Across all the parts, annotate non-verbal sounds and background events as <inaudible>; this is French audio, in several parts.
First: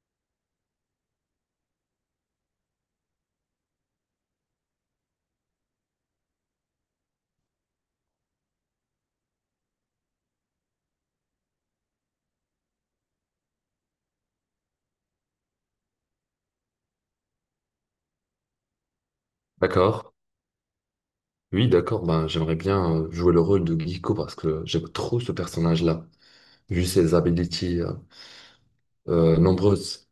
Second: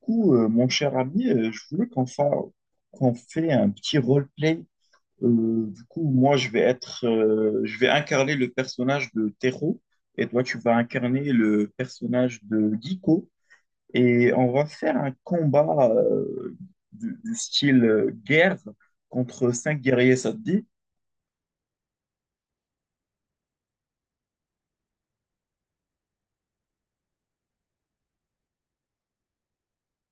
Mon cher ami, je voulais qu'on fait un petit roleplay. Du coup, moi, je vais incarner le personnage de Tero et toi, tu vas incarner le personnage de Giko. Et on va faire un combat du style guerre contre cinq D'accord. guerriers, ça te dit? Oui, d'accord. Ben, j'aimerais bien jouer le rôle de Giko parce que j'aime trop ce personnage-là, vu ses abilities nombreuses.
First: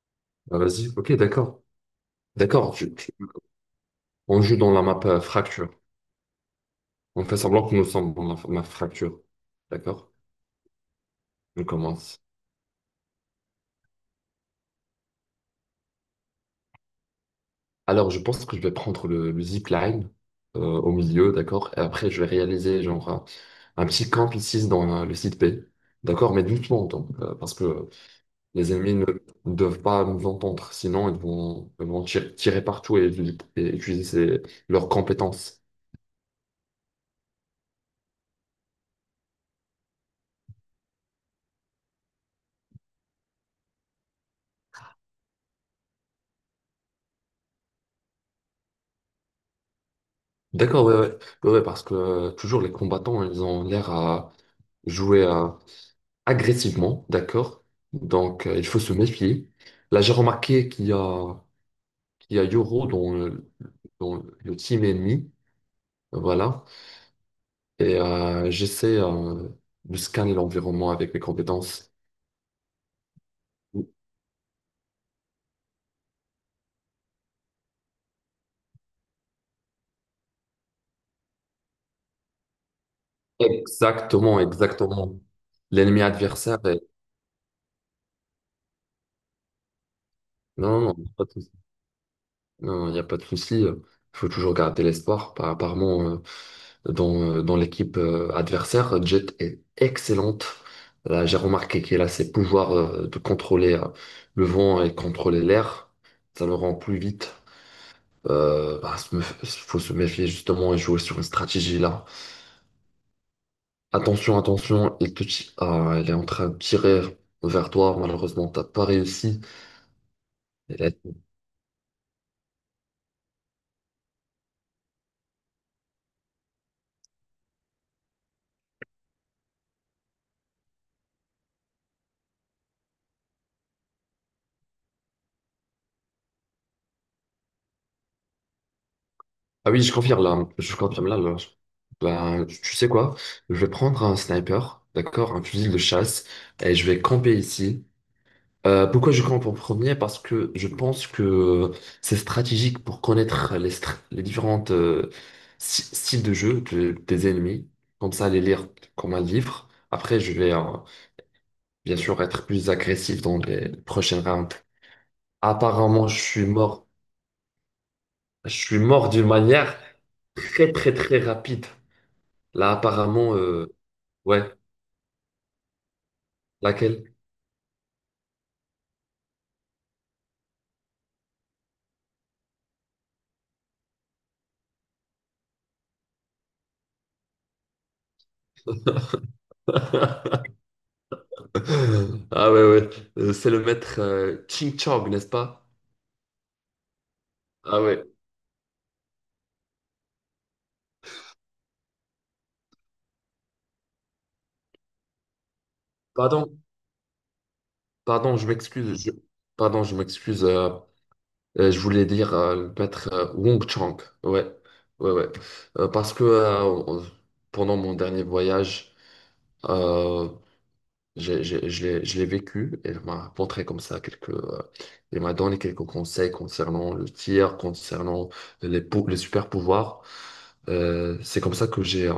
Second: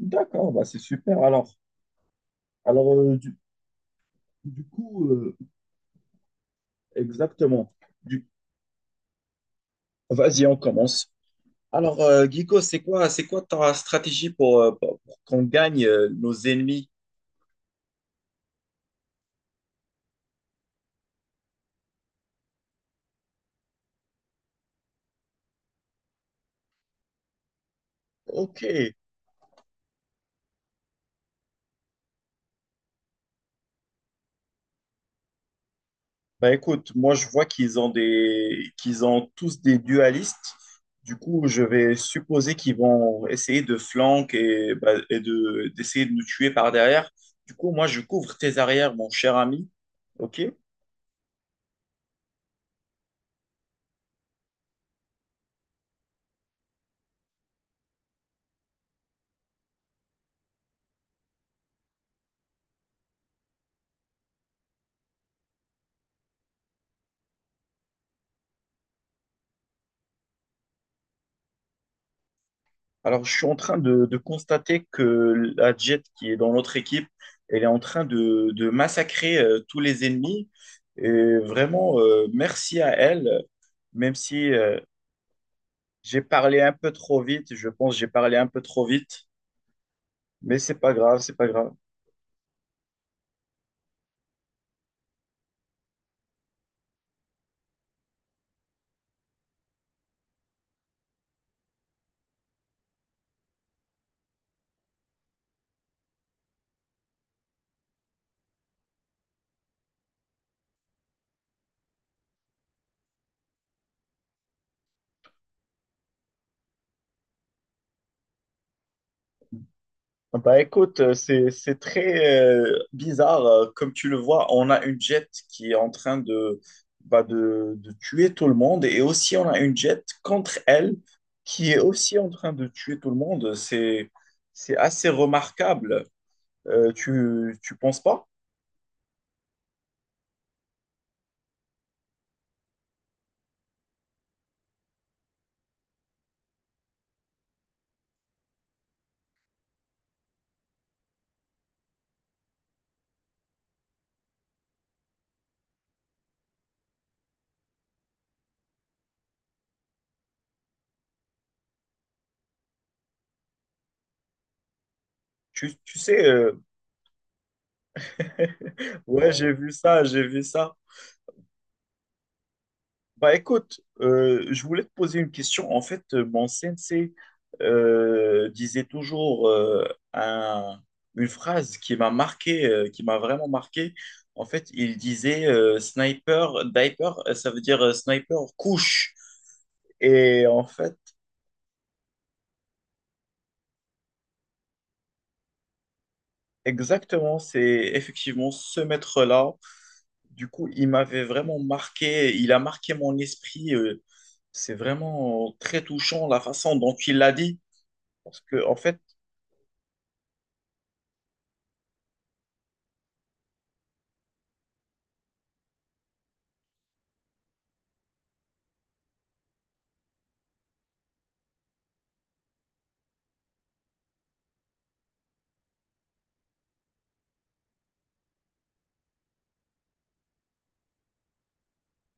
D'accord, Ah, bah c'est vas-y, ok, super. Alors, d'accord. D'accord. Alors du, On joue du dans la map coup, fracture. On fait semblant exactement. que nous sommes Du- dans la map fracture. D'accord? Vas-y, on commence. On Alors, commence. Guico, c'est quoi ta stratégie pour qu'on gagne nos ennemis? Alors, je pense que je vais prendre le zipline au milieu, d'accord? Et après, je vais réaliser genre un petit camp ici dans le site P. D'accord? Mais doucement, donc, parce que Ok. les ennemis ne doivent pas nous entendre, sinon ils vont tirer partout et utiliser ces- leurs compétences. Bah écoute, moi je vois qu'ils ont tous des dualistes. Du coup, je vais supposer qu'ils vont essayer de flanquer et d'essayer de nous tuer par derrière. Du coup, moi je couvre tes arrières, mon cher ami. Ok? D'accord, ouais, parce que toujours les combattants, ils ont l'air à jouer agressivement, d'accord? Donc il faut se méfier. Là, j'ai remarqué qu'il y a Yoro dans le team ennemi, voilà, et j'essaie de scanner l'environnement avec mes compétences. Alors, je suis en train de constater que la Jet qui est dans notre équipe, elle est en train de massacrer tous les ennemis. Et vraiment, merci à elle, même Exactement, si exactement. L'ennemi j'ai adversaire parlé un est... peu trop vite. Je pense que j'ai parlé un peu trop vite, mais Non, c'est pas non, non, grave, pas de c'est pas souci. grave. Non, il n'y a pas de souci. Il faut toujours garder l'espoir. Apparemment, dans l'équipe adversaire, Jet est excellente. Là, j'ai remarqué qu'elle a ses pouvoirs de contrôler le vent et contrôler l'air. Ça le rend plus vite. Bah, faut se méfier justement et jouer sur une stratégie là. Attention, attention, il te... ti... ah, elle est en train de tirer vers toi. Malheureusement, t'as pas réussi. Ah bah Euh, écoute, c'est très bizarre. Comme tu le vois, on a une jet qui est en train de tuer tout le monde et aussi on a une jet contre elle qui est aussi en train de tuer tout le monde. C'est assez remarquable. Tu penses pas? Ah oui, je confirme là. Je confirme là. Ben, tu sais quoi? Je vais prendre un sniper, d'accord, un fusil de chasse, et je vais camper ici. Pourquoi je campe en premier? Parce que je pense que c'est stratégique pour connaître les différentes styles de jeu des ennemis. Comme ça, les lire comme un livre. Après, je vais bien sûr être plus agressif dans les prochaines rounds. Tu Apparemment, je sais, suis mort. Je suis <laughs> mort d'une Ouais. J'ai vu manière ça, j'ai vu très ça. très très rapide. Là, Bah apparemment, écoute, ouais, je voulais te poser une question. En fait, mon sensei laquelle? Disait toujours un- une phrase qui m'a marqué, qui m'a vraiment marqué. En fait, il disait sniper, diaper, ça veut dire sniper couche. <laughs> Et en fait, Ah ouais, ouais, c'est le maître Ching Chong, n'est-ce pas? exactement, c'est Ah ouais, effectivement ce maître-là. Du coup, il m'avait vraiment marqué, il a marqué mon esprit. C'est vraiment très touchant la pardon, façon dont il l'a dit. pardon, Parce je que, en fait. m'excuse, je- pardon, je m'excuse, je voulais dire le maître Wong Chang, ouais, ouais, ouais. Parce que pendant mon dernier voyage, euh, je, je l'ai vécu, elle m'a apporté comme ça quelques, elle m'a donné quelques conseils concernant le tir, concernant les super pouvoirs. C'est comme ça que j'ai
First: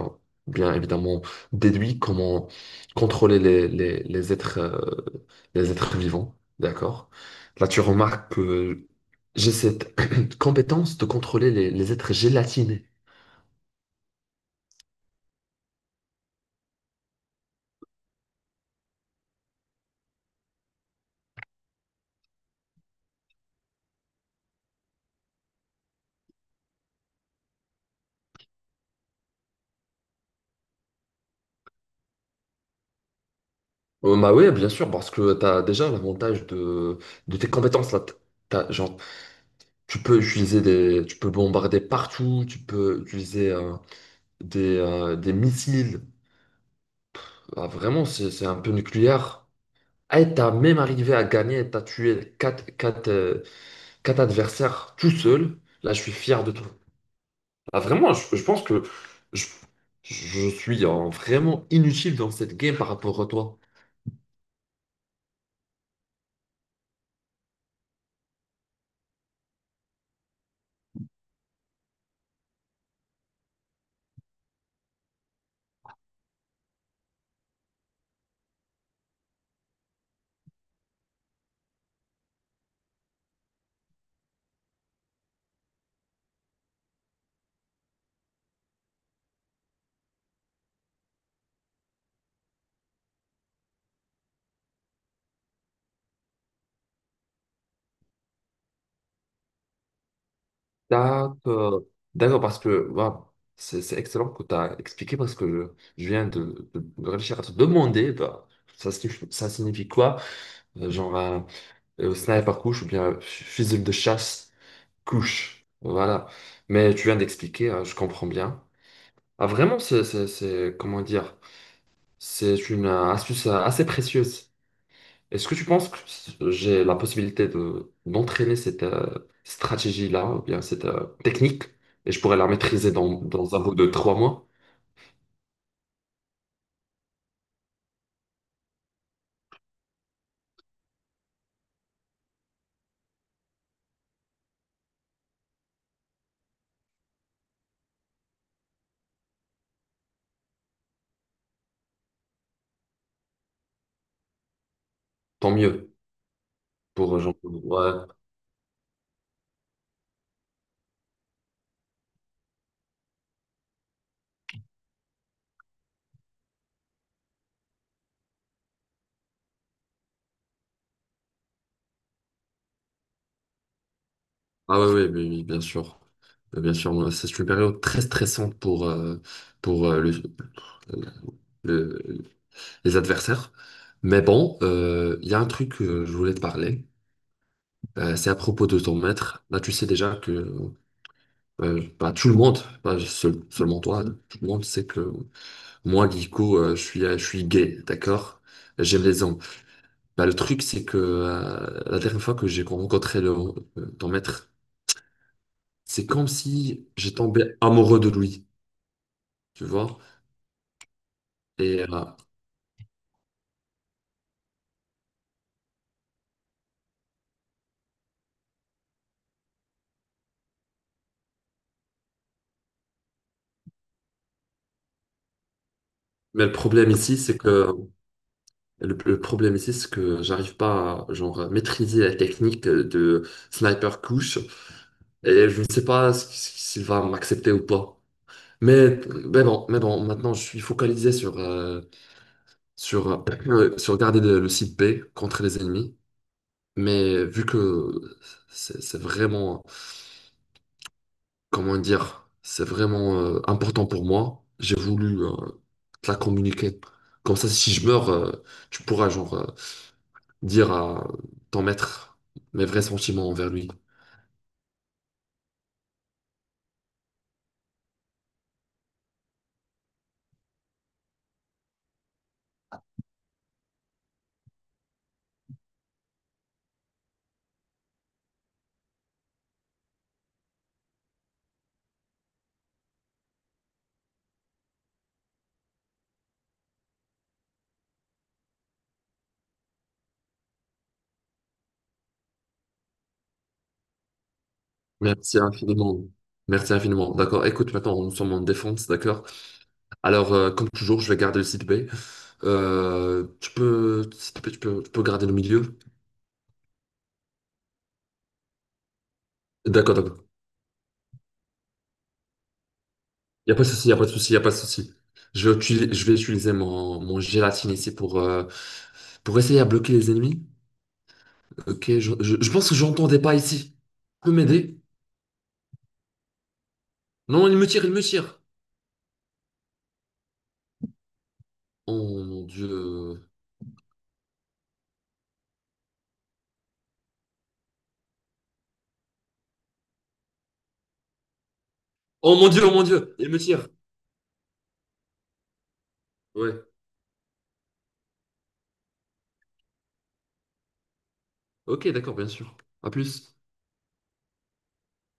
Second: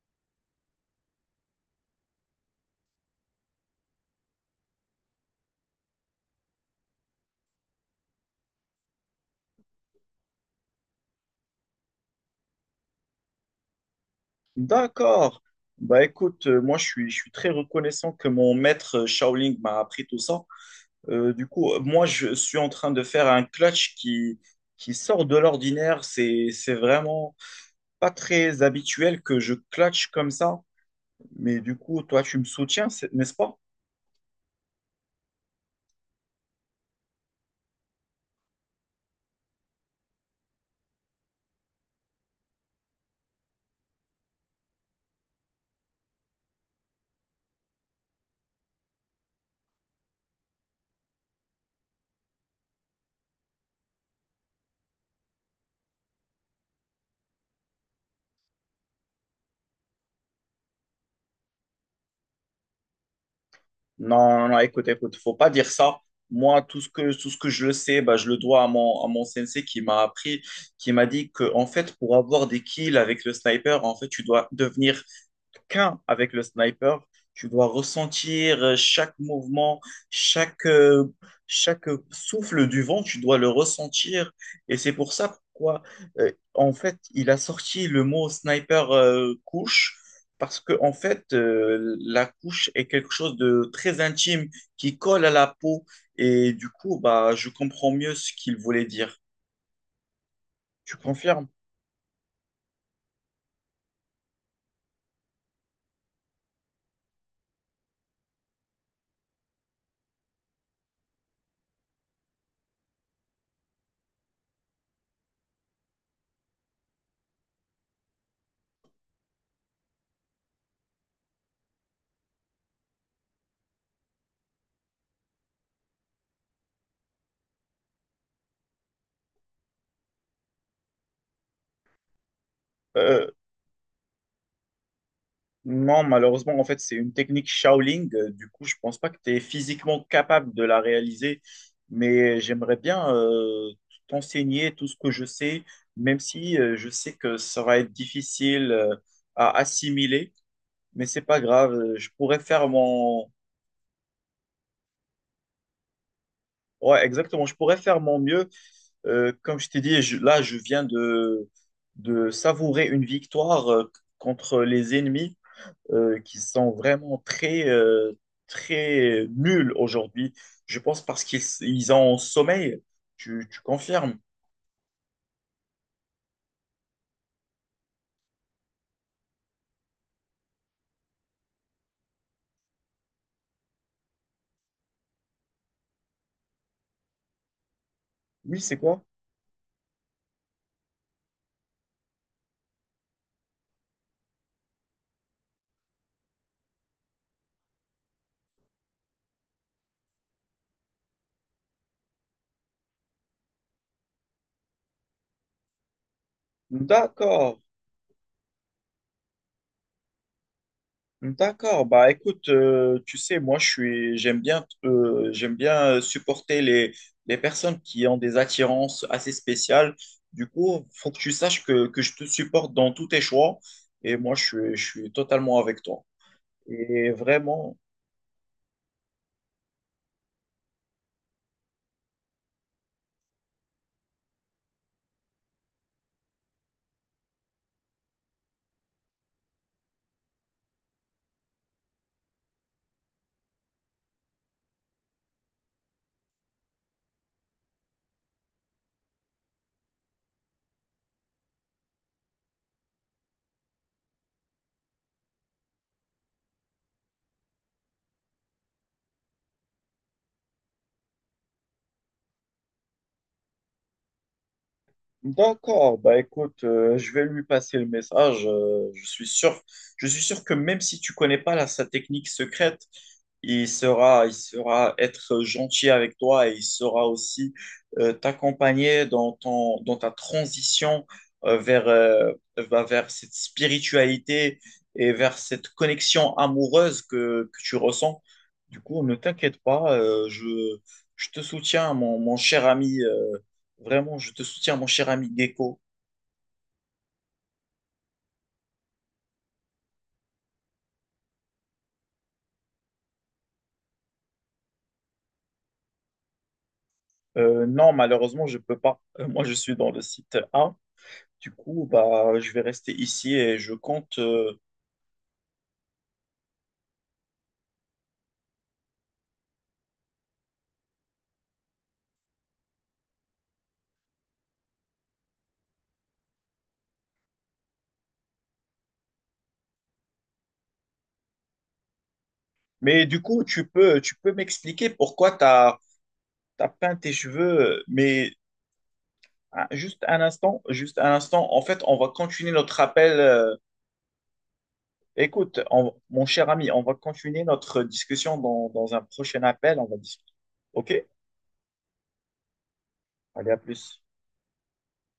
bien évidemment déduit comment contrôler les êtres vivants, d'accord? Là, tu remarques que j'ai cette <clears throat> compétence de contrôler les êtres gélatinés. D'accord. Bah écoute, moi je suis très reconnaissant que mon maître Shaolin m'a appris tout ça. Du coup, moi je suis en train de faire un clutch qui sort de l'ordinaire. C'est vraiment pas très habituel que je clutch comme ça. Mais du coup, toi tu me soutiens, n'est-ce pas? Bah oui, bien sûr, parce que tu as déjà l'avantage de tes compétences là. Genre, tu peux utiliser tu peux bombarder partout, tu peux utiliser des missiles. Ah, vraiment, c'est un peu nucléaire. Et t'as même arrivé à gagner, t'as tué quatre adversaires tout seul. Là, je suis fier de toi. Ah, vraiment, je pense que je, je suis vraiment inutile dans cette game par rapport à toi. Non, non, écoute, écoute, faut pas dire ça. Moi, tout ce que je le sais, bah, je le dois à mon sensei qui m'a appris, qui m'a dit que, en fait, pour avoir des kills avec le sniper, en fait, tu dois devenir qu'un avec le sniper. Tu dois ressentir chaque mouvement, chaque, euh, chaque souffle du vent, tu dois le ressentir. Et c'est pour ça pourquoi, en fait, il a sorti le mot sniper couche parce que, en fait, la couche est quelque chose de très intime qui colle à la peau. Et du coup, bah, je comprends mieux ce qu'il voulait dire. Tu confirmes? D'accord. D'accord, parce que waouh, c'est excellent que tu as expliqué parce que je viens de réfléchir à te demander bah, ça signifie quoi? Genre un sniper couche ou bien un fusil de chasse couche. Voilà. Mais tu viens d'expliquer, hein, je comprends bien. Ah, vraiment, c'est... comment dire? C'est une astuce assez précieuse. Est-ce que tu penses que j'ai la possibilité de d'entraîner cette stratégie-là, ou bien cette technique, et je pourrais la maîtriser Euh, dans un bout de 3 mois? non, malheureusement, en fait, c'est une technique Shaolin. Du coup, je pense pas que tu es physiquement capable de la réaliser. Mais j'aimerais bien t'enseigner tout ce que je sais, même si je sais que ça va être difficile à assimiler. Mais c'est pas grave. Je pourrais faire mon. Tant mieux Ouais, pour genre, exactement. Je pourrais ouais. faire mon mieux. Comme je t'ai dit, là, je viens de savourer une victoire contre les ennemis qui sont vraiment très, très nuls aujourd'hui. Je pense parce qu'ils ils ont sommeil. Tu confirmes? Ah ouais, ouais, oui, oui, bien sûr. Bien sûr, moi, c'est une période très stressante pour, pour euh, le, le- les adversaires. Mais bon, il y a un truc que je voulais te parler. C'est à Oui, propos c'est de ton quoi? maître. Là, tu sais déjà que bah, tout le monde, pas seulement toi, tout le monde sait que moi, Guico, je suis gay, d'accord? J'aime les hommes. Bah, le truc, c'est que la dernière fois que j'ai rencontré ton maître, c'est comme si j'ai tombé D'accord. amoureux de lui, tu vois? Et, D'accord, bah écoute, tu sais, moi j'aime bien supporter les personnes qui ont des attirances assez spéciales. Du coup, faut que tu saches que je te supporte dans tous tes choix et moi je suis totalement avec toi. mais le problème Et ici, c'est que vraiment. Le problème ici, c'est que j'arrive pas à genre, à maîtriser la technique de sniper couche et je ne sais pas s'il va m'accepter ou pas. Mais, mais bon, maintenant, je suis focalisé sur, sur, sur garder le site B contre les ennemis. Mais vu que c'est vraiment, comment dire, c'est vraiment important pour moi, j'ai voulu te la communiquer. Comme ça, si je meurs, tu pourras genre dire à ton maître mes vrais sentiments envers lui. D'accord, bah écoute, je vais lui passer le message. Je suis sûr que même si tu connais pas sa technique secrète, il sera être gentil avec toi et il sera aussi t'accompagner dans dans ta transition euh, vers, euh, bah, vers cette spiritualité et vers cette connexion amoureuse que tu ressens. Du coup, ne t'inquiète pas, je te soutiens, mon cher ami. Vraiment, je te soutiens, mon cher ami Merci Gecko. infiniment. Merci infiniment. D'accord. Écoute, maintenant, nous sommes en défense, d'accord? Alors, comme toujours, je vais garder le site B. Tu peux, s'il te plaît, tu peux garder le milieu. Non, malheureusement, je peux pas. Moi, je suis dans D'accord, le d'accord. site A. Du coup, bah, je vais rester ici Il n'y a et pas de je souci, il n'y a pas de compte. souci, il n'y a pas de souci. Je vais, utiliser mon, mon gélatine ici pour essayer à bloquer les ennemis. Ok, je pense que j'entends des pas ici. Tu peux m'aider? Non, il me tire, il me tire. Oh mon Mais Dieu. du coup, tu peux m'expliquer pourquoi tu as peint tes cheveux. Mais ah, juste un instant, juste un instant. En fait, on va Oh mon continuer Dieu, oh notre mon Dieu, appel. il me tire. Écoute, mon cher Ouais. ami, on va continuer notre discussion dans un prochain appel. On va discuter. OK? Ok, d'accord, bien sûr. À plus. Allez, à plus.